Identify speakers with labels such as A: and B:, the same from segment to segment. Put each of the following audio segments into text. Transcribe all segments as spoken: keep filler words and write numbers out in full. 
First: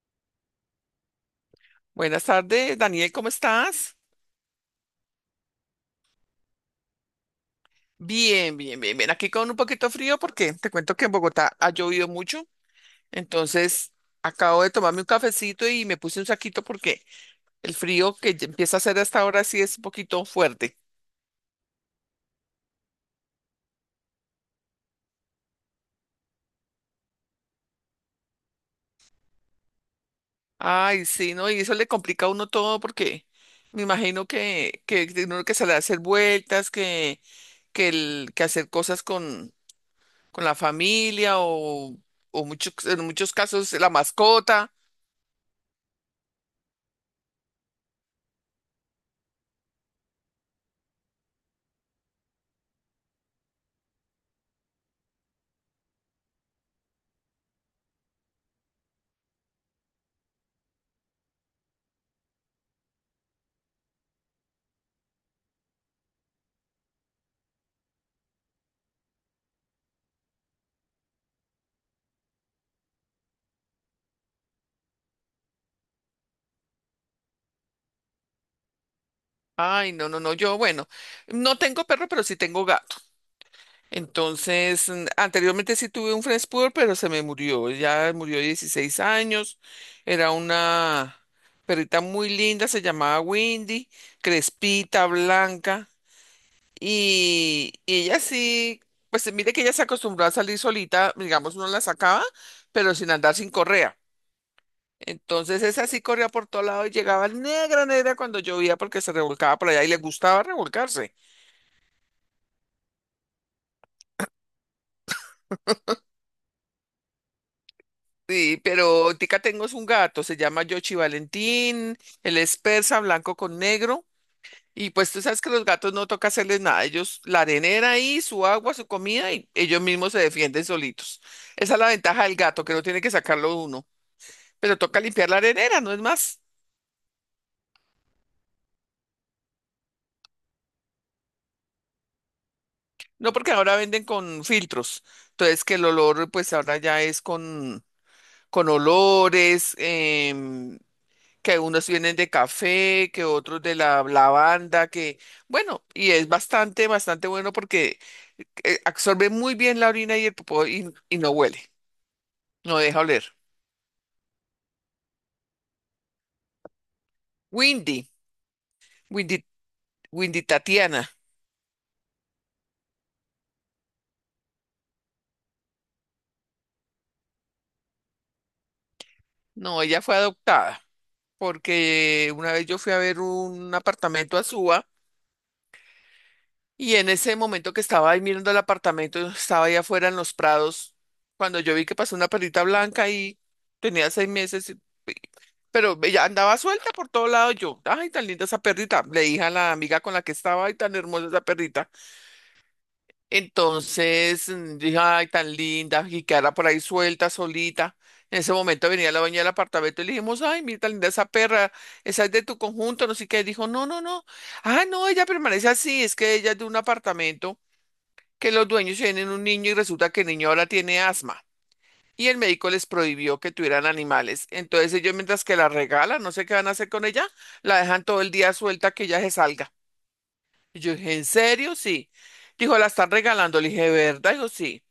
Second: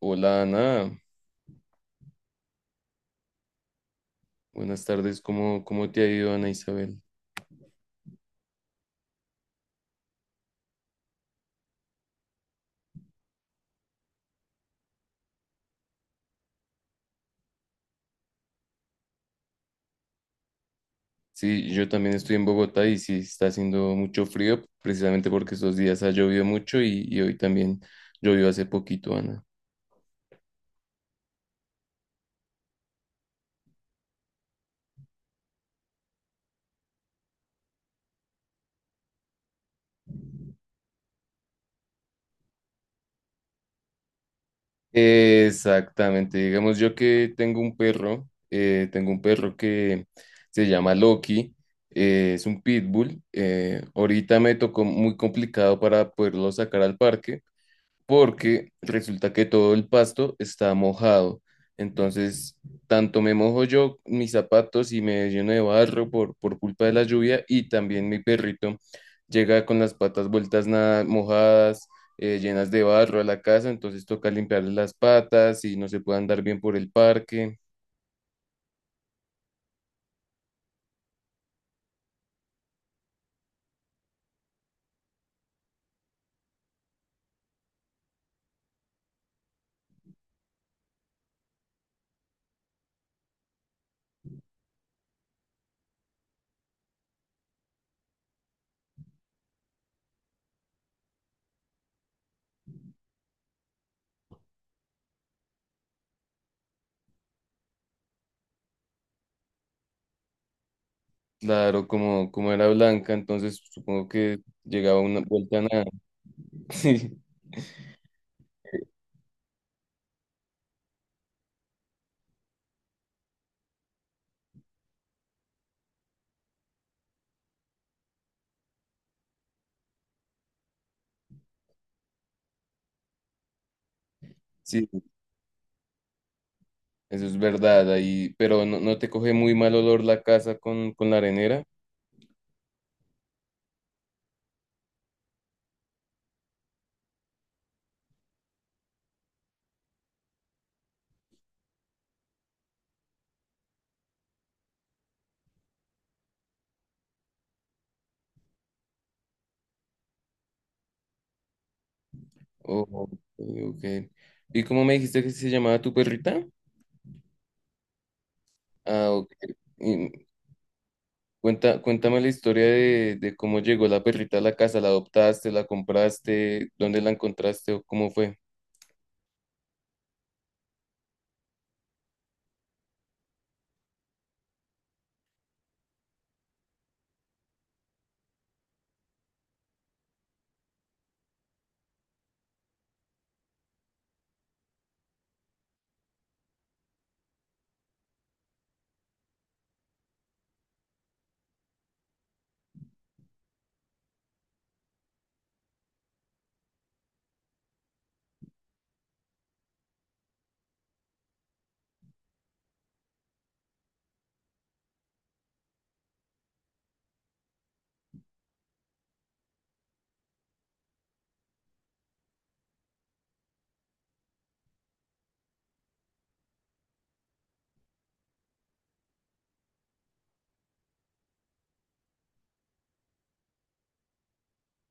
A: Hola Ana,
B: Buenas tardes, Daniel, ¿cómo estás?
A: buenas tardes, ¿cómo, cómo te ha ido Ana Isabel?
B: Bien, bien, bien, bien. Aquí con un poquito frío porque te cuento que en Bogotá ha llovido mucho. Entonces, acabo de tomarme un cafecito y me puse un saquito porque el frío que ya empieza a hacer hasta ahora sí es un poquito fuerte.
A: Sí, yo también estoy en Bogotá y sí está haciendo mucho frío, precisamente porque estos días ha llovido mucho y, y hoy también llovió hace poquito, Ana.
B: Ay, sí, ¿no? Y eso le complica a uno todo porque me imagino que, que tiene uno que salir a hacer vueltas, que, que, el, que hacer cosas con, con la familia o, o muchos, en muchos casos la mascota.
A: Exactamente, digamos yo que tengo un perro, eh, tengo un perro que se llama Loki, eh, es un pitbull, eh, ahorita me tocó muy complicado para poderlo sacar al parque porque resulta que todo el pasto está mojado. Entonces, tanto me mojo yo mis zapatos y me lleno de barro por, por culpa de la lluvia y también mi perrito llega con las patas vueltas nada mojadas, eh, llenas de barro a la casa, entonces toca limpiarle las patas y no se puede andar bien por el parque.
B: Ay, no, no, no, yo, bueno, no tengo perro, pero sí tengo gato. Entonces, mm, anteriormente sí tuve un French Poodle, pero se me murió. Ya murió de dieciséis años. Era una perrita muy linda, se llamaba Windy, crespita, blanca. Y, y ella sí, pues mire que ella se acostumbró a salir solita, digamos, uno la sacaba, pero sin andar sin correa. Entonces esa sí corría por todo lado y llegaba negra, negra cuando llovía porque se revolcaba por allá y le gustaba revolcarse.
A: Claro, como, como era blanca, entonces supongo que llegaba una vuelta nada. Sí,
B: Sí, pero tica tengo es un gato, se llama Yoshi Valentín, él es persa, blanco con negro, y pues tú sabes que los gatos no toca hacerles nada, ellos la arenera ahí, su agua, su comida, y ellos mismos se defienden solitos. Esa es la ventaja del gato, que no tiene que sacarlo uno, pero
A: sí,
B: toca limpiar la arenera, no es más.
A: eso es verdad, ahí, pero no, no te coge muy mal olor la casa con, con la arenera.
B: No porque ahora venden con filtros, entonces que el olor pues ahora ya es con, con olores, em, que unos vienen de café, que otros de la lavanda, que bueno, y es bastante, bastante bueno porque eh, absorbe muy bien la orina y el popó y, y no huele, no
A: Oh,
B: deja
A: ok.
B: oler.
A: Ok. ¿Y cómo me dijiste que se llamaba tu perrita?
B: Windy.
A: Ah, ok.
B: Windy.
A: Y
B: Windy Tatiana.
A: cuenta, cuéntame la historia de, de cómo llegó la perrita a la casa. ¿La adoptaste, la compraste, dónde la encontraste o cómo fue?
B: No, ella fue adoptada porque una vez yo fui a ver un apartamento a Suba y en ese momento que estaba ahí mirando el apartamento, estaba ahí afuera en los prados, cuando yo vi que pasó una perrita blanca y tenía seis meses. Pero ella andaba suelta por todo lado yo. Ay, tan linda esa perrita. Le dije a la amiga con la que estaba, ay, tan hermosa esa perrita. Entonces mm, dije, ay, tan linda, y quedara por ahí suelta, solita. En ese momento venía la dueña del apartamento y le dijimos, ay, mira, tan linda esa perra, esa es de tu conjunto, no sé qué. Dijo, no, no, no. Ah, no, ella permanece así, es que ella es de un apartamento que los dueños tienen un niño y resulta que el niño ahora tiene asma y el médico les prohibió que tuvieran animales. Entonces ellos mientras que la regalan, no sé qué van a hacer con ella, la dejan todo el día suelta que ella se salga. Y yo dije, ¿en serio? Sí. Dijo, la están regalando. Le dije, ¿verdad? Dijo, sí.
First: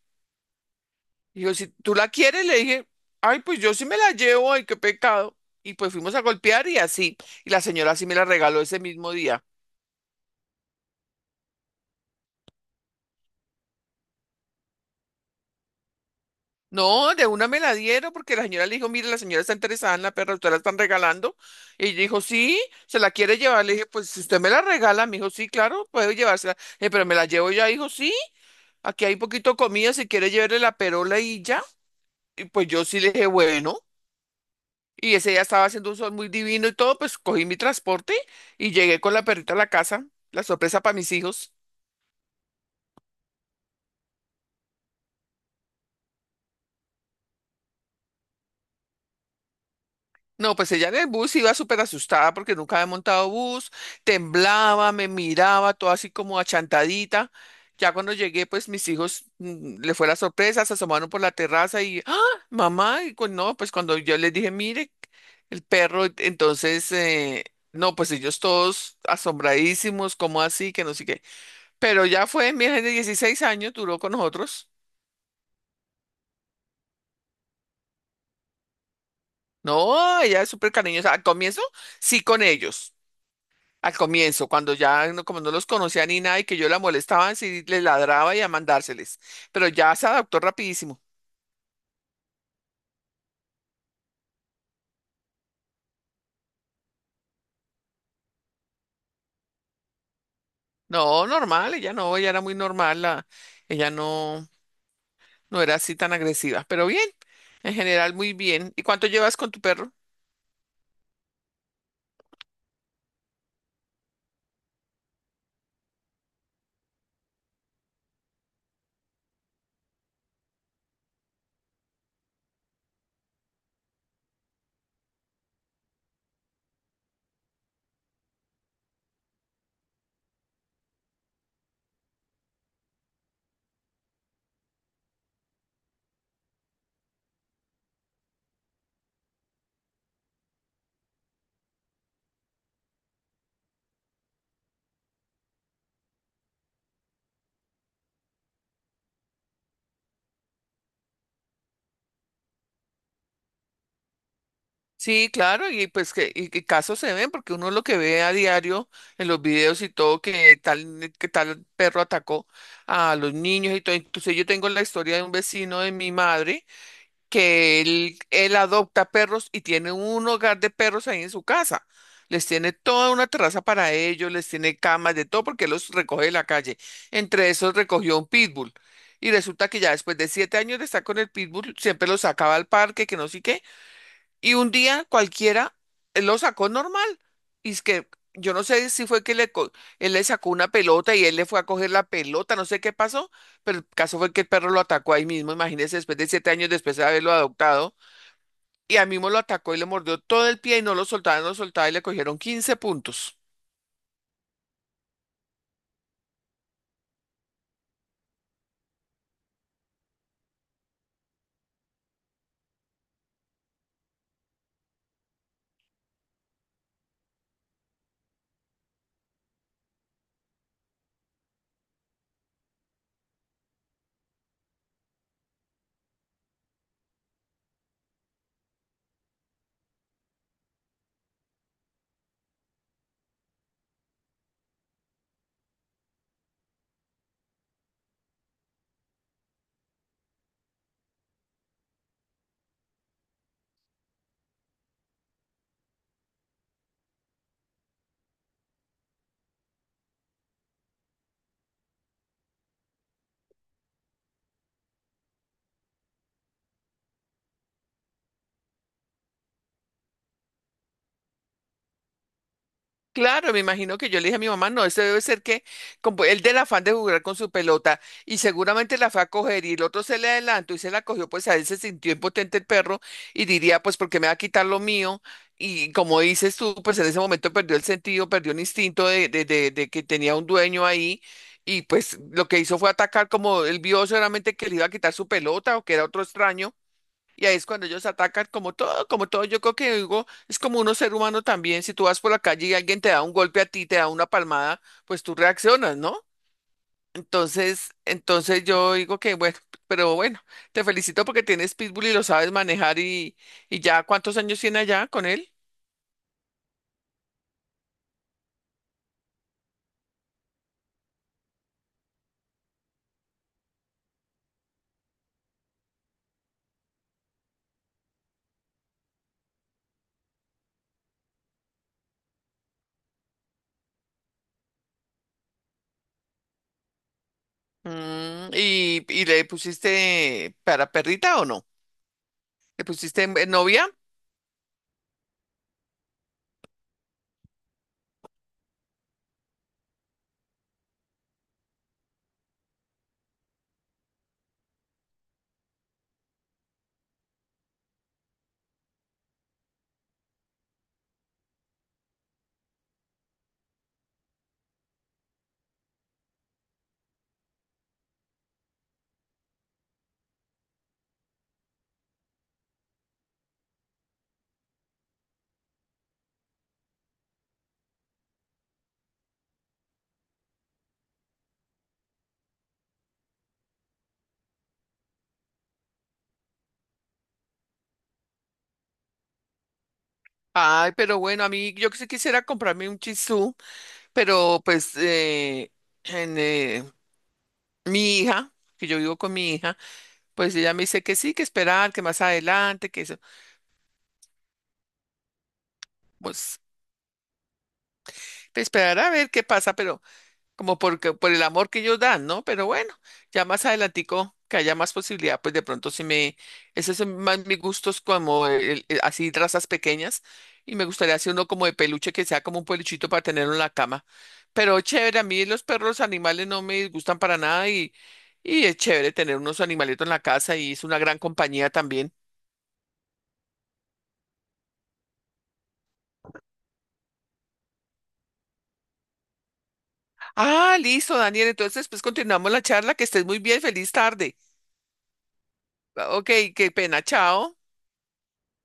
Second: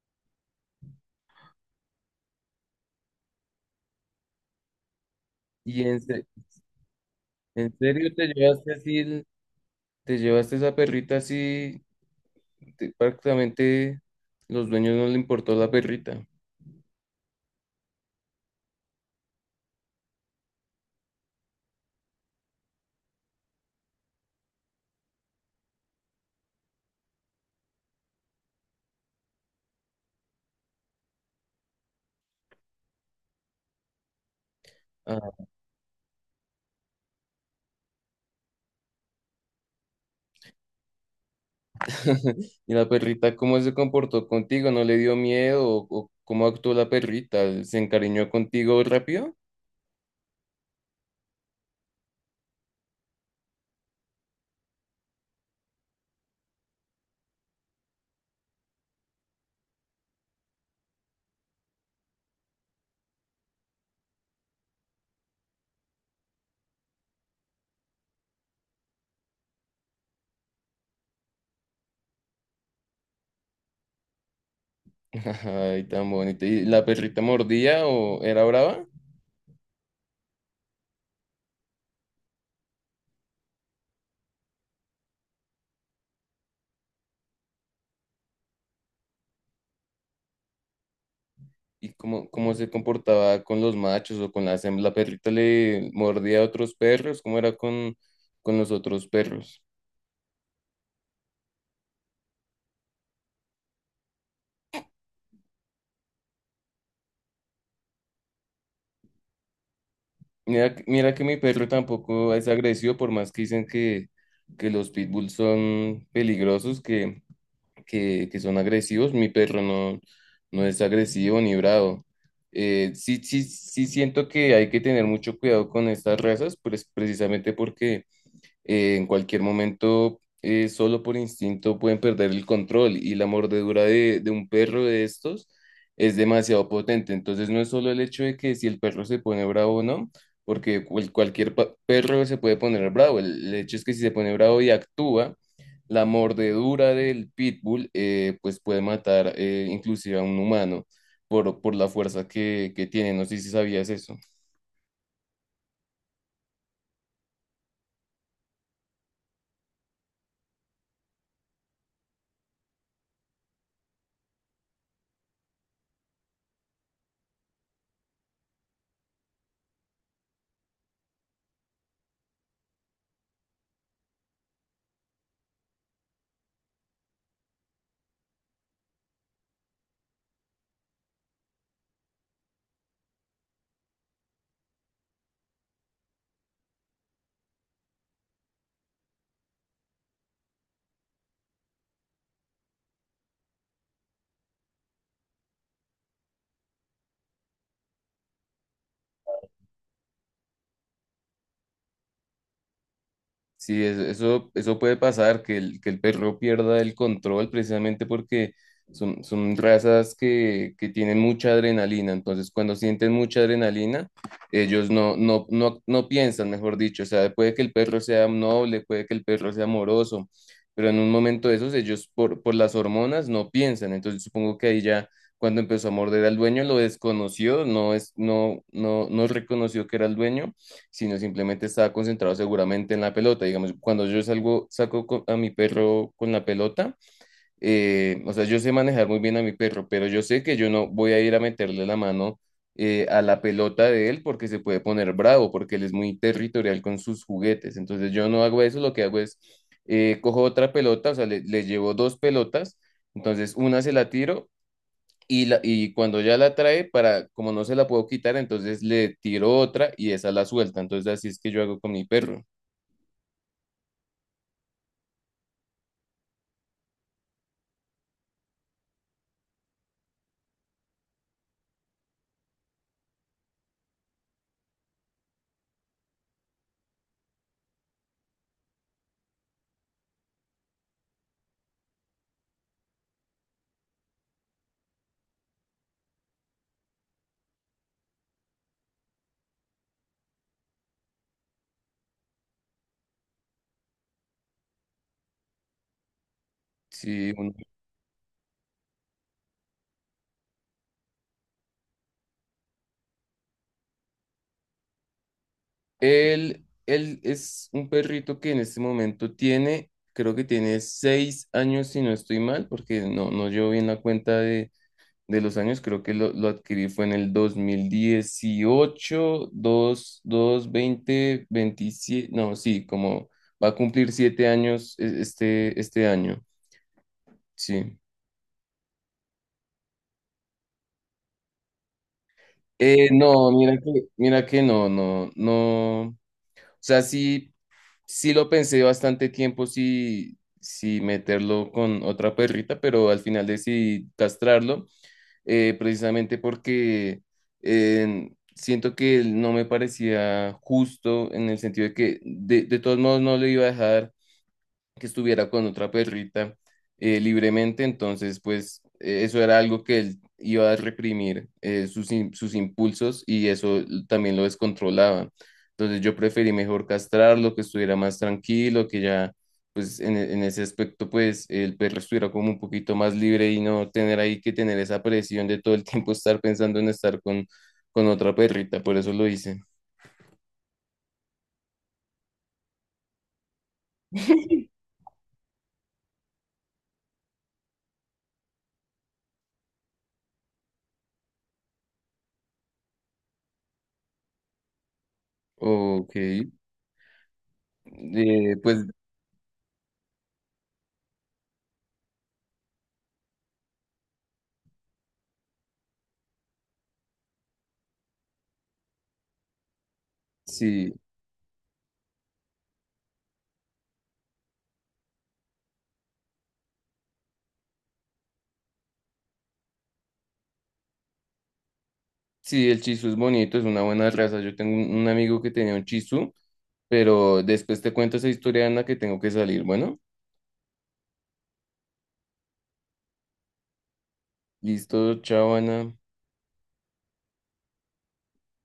B: Dijo, si tú la quieres, le dije, ay, pues yo sí me la llevo, ay, qué pecado. Y
A: ¿Y
B: pues
A: en,
B: fuimos a
A: se-
B: golpear y así. Y la
A: en
B: señora sí
A: serio
B: me la
A: te
B: regaló
A: llevaste
B: ese
A: así,
B: mismo
A: el-
B: día.
A: te llevaste esa perrita así? te- prácticamente los dueños no le importó la perrita.
B: No, de una me la dieron porque la señora le dijo, mire, la señora está interesada en la perra, usted la están regalando. Y dijo, sí, se la quiere llevar. Le dije, pues si usted me la regala, me dijo, sí, claro, puedo llevársela. Le dije, pero me la llevo ya, dijo, sí, aquí hay poquito de comida, si quiere llevarle la perola y ya. Y pues yo sí le dije, bueno. Y ese día estaba haciendo un sol muy divino y todo, pues cogí mi transporte y llegué con la perrita a la casa, la sorpresa para mis hijos.
A: ¿Y la perrita cómo se comportó contigo? ¿No le dio miedo? ¿O, o cómo actuó la perrita? ¿Se encariñó contigo rápido?
B: No, pues ella en el bus iba súper asustada porque nunca había montado bus, temblaba, me miraba, todo así como achantadita. Ya cuando llegué, pues mis hijos mm, le fue la sorpresa, se asomaron por la terraza y, ¡ah, mamá! Y cu- no, pues cuando yo les dije, mire, el perro, entonces, eh, no, pues ellos todos asombradísimos, ¿cómo así? Que no sé qué. Pero ya fue, mi hija de dieciséis años duró con nosotros.
A: Ay, tan bonita. ¿Y la perrita mordía o era brava?
B: No, ella es súper cariñosa. Al comienzo, sí con ellos. Al comienzo, cuando ya no, como no los conocía ni nada y que yo la molestaba, sí les ladraba y a mandárseles. Pero ya se adaptó rapidísimo.
A: ¿Y cómo, cómo se comportaba con los machos o con las hembras? ¿La perrita le mordía a otros perros? ¿Cómo era con, con los otros perros?
B: No, normal, ella no, ella era muy normal, la, ella no, no era así tan agresiva. Pero bien, en general muy bien. ¿Y cuánto llevas con tu perro?
A: Mira, que- mira que mi perro tampoco es agresivo, por más que dicen que, que los pitbulls son peligrosos, que que, que son agresivos. Mi perro no, no es agresivo ni bravo. Eh, sí, sí, sí siento que hay que tener mucho cuidado con estas razas, pues precisamente porque eh, en cualquier momento, eh, solo por instinto, pueden perder el control y la mordedura de, de un perro de estos es demasiado potente. Entonces, no es solo el hecho de que si el perro se pone bravo o no, porque cual- cualquier pa- perro se puede poner bravo. El, el hecho es que si se pone bravo y actúa, la mordedura del pitbull eh, pues puede matar eh, inclusive a un humano por, por la fuerza que, que tiene. No sé si sabías eso.
B: Sí, claro, y pues que y, y casos se ven, porque uno lo que ve a diario en los videos y todo, que tal, que tal perro atacó a los niños y todo. Entonces yo tengo la historia de un vecino de mi madre que él, él adopta perros y tiene un hogar de perros ahí en su casa. Les tiene toda una terraza para ellos, les tiene camas, de todo, porque él los recoge de la calle. Entre esos recogió un pitbull. Y resulta que ya después de siete años de estar con el pitbull, siempre lo sacaba al parque, que no sé qué, y un día cualquiera él lo sacó normal. Y es que yo no sé si fue que le co- él le sacó una pelota y él le fue a coger la pelota, no sé qué pasó, pero el caso fue que el perro lo atacó ahí mismo. Imagínese, después de siete años después de haberlo adoptado, y a mí mismo lo atacó y le mordió todo el pie y no lo soltaba, no lo soltaba y le cogieron quince puntos.
A: Sí, es- eso, eso puede pasar, que el, que el perro pierda el control precisamente porque son, son razas que, que tienen mucha adrenalina. Entonces, cuando sienten mucha adrenalina, ellos no, no, no, no piensan, mejor dicho. O sea, puede que el perro sea noble, puede que el perro sea amoroso, pero en un momento de esos, ellos por, por las hormonas no piensan. Entonces, supongo que ahí ya cuando empezó a morder al dueño, lo desconoció, no es, no, no, no reconoció que era el dueño sino simplemente estaba concentrado seguramente en la pelota. Digamos, cuando yo salgo, saco co- a mi perro con la pelota, eh, o sea, yo sé manejar muy bien a mi perro, pero yo sé que yo no voy a ir a meterle la mano eh, a la pelota de él porque se puede poner bravo, porque él es muy territorial con sus juguetes. Entonces yo no hago eso, lo que hago es, eh, cojo otra pelota, o sea, le, le llevo dos pelotas, entonces una se la tiro y, la, y cuando ya la trae, para, como no se la puedo quitar, entonces le tiro otra y esa la suelta. Entonces así es que yo hago con mi perro.
B: Claro, me imagino que yo le dije a mi mamá, no, este debe ser que como él del afán de jugar con su pelota y seguramente la fue a coger y el otro se le adelantó y se la cogió, pues a él se sintió impotente el perro y diría, pues porque me va a quitar lo mío y como dices tú, pues en ese momento perdió el sentido, perdió el instinto de, de, de, de que tenía un dueño ahí y pues lo que hizo fue atacar como él vio seguramente que le iba a quitar su pelota o que era otro extraño y ahí es cuando ellos atacan como todo, como todo. Yo creo que digo, es como uno ser humano también. Si tú vas por la calle y alguien te da un golpe a ti, te da una palmada, pues tú reaccionas, ¿no?
A: Sí, un-
B: Entonces, entonces yo digo que bueno, pero bueno, te felicito porque tienes pitbull y lo sabes manejar y, y ya, ¿cuántos años tiene allá con él?
A: él, él es un perrito que en este momento tiene, creo que tiene seis años si no estoy mal, porque no, no llevo bien la cuenta de, de los años, creo que lo, lo adquirí fue en el dos mil dieciocho dos dos veinte veintisiete no, sí, como va a cumplir siete años e- este, este año, sí.
B: Mm, ¿y, y le pusiste para perrita o no? ¿Te
A: Eh,
B: pusiste en- en
A: no, mira
B: novia?
A: que, mira que no, no, no. O sea, sí, sí lo pensé bastante tiempo, sí, sí meterlo con otra perrita, pero al final decidí castrarlo, eh, precisamente porque eh, siento que no me parecía justo en el sentido de que de, de todos modos no le iba a dejar que estuviera con otra perrita eh, libremente, entonces pues eh, eso era algo que él iba a reprimir eh, sus, im- sus impulsos y eso también lo descontrolaba. Entonces yo preferí mejor castrarlo, que estuviera más tranquilo, que ya pues en, e- en ese aspecto pues el perro estuviera como un poquito más libre y no tener ahí que tener esa presión de todo el tiempo estar pensando en estar con, con otra perrita, por eso lo hice.
B: Ay, pero bueno, a mí yo que sí quisiera comprarme un chisú, pero pues eh, en, eh, mi hija, que yo vivo con mi hija, pues ella me dice que sí, que esperar, que más adelante, que eso,
A: Ok, eh,
B: pues
A: pues
B: esperar a ver qué pasa, pero como porque, por el amor que ellos dan, ¿no? Pero bueno, ya más adelantico que haya más posibilidad, pues de pronto sí me, esos son más mis gustos como el- el- así razas pequeñas y me
A: sí.
B: gustaría hacer uno como de peluche que sea como un peluchito para tenerlo en la cama. Pero chévere, a mí los perros animales no me gustan para nada y, y es chévere tener unos animalitos en la casa y es una gran compañía también.
A: Sí, el Chisu es bonito, es una buena raza. Yo tengo un un amigo que tenía un Chisu, pero después te cuento esa historia, Ana, que tengo que salir. Bueno,
B: Ah, listo, Daniel, entonces pues continuamos la charla, que estés muy bien, feliz tarde.
A: listo, chao, Ana.
B: Ok, qué pena, chao.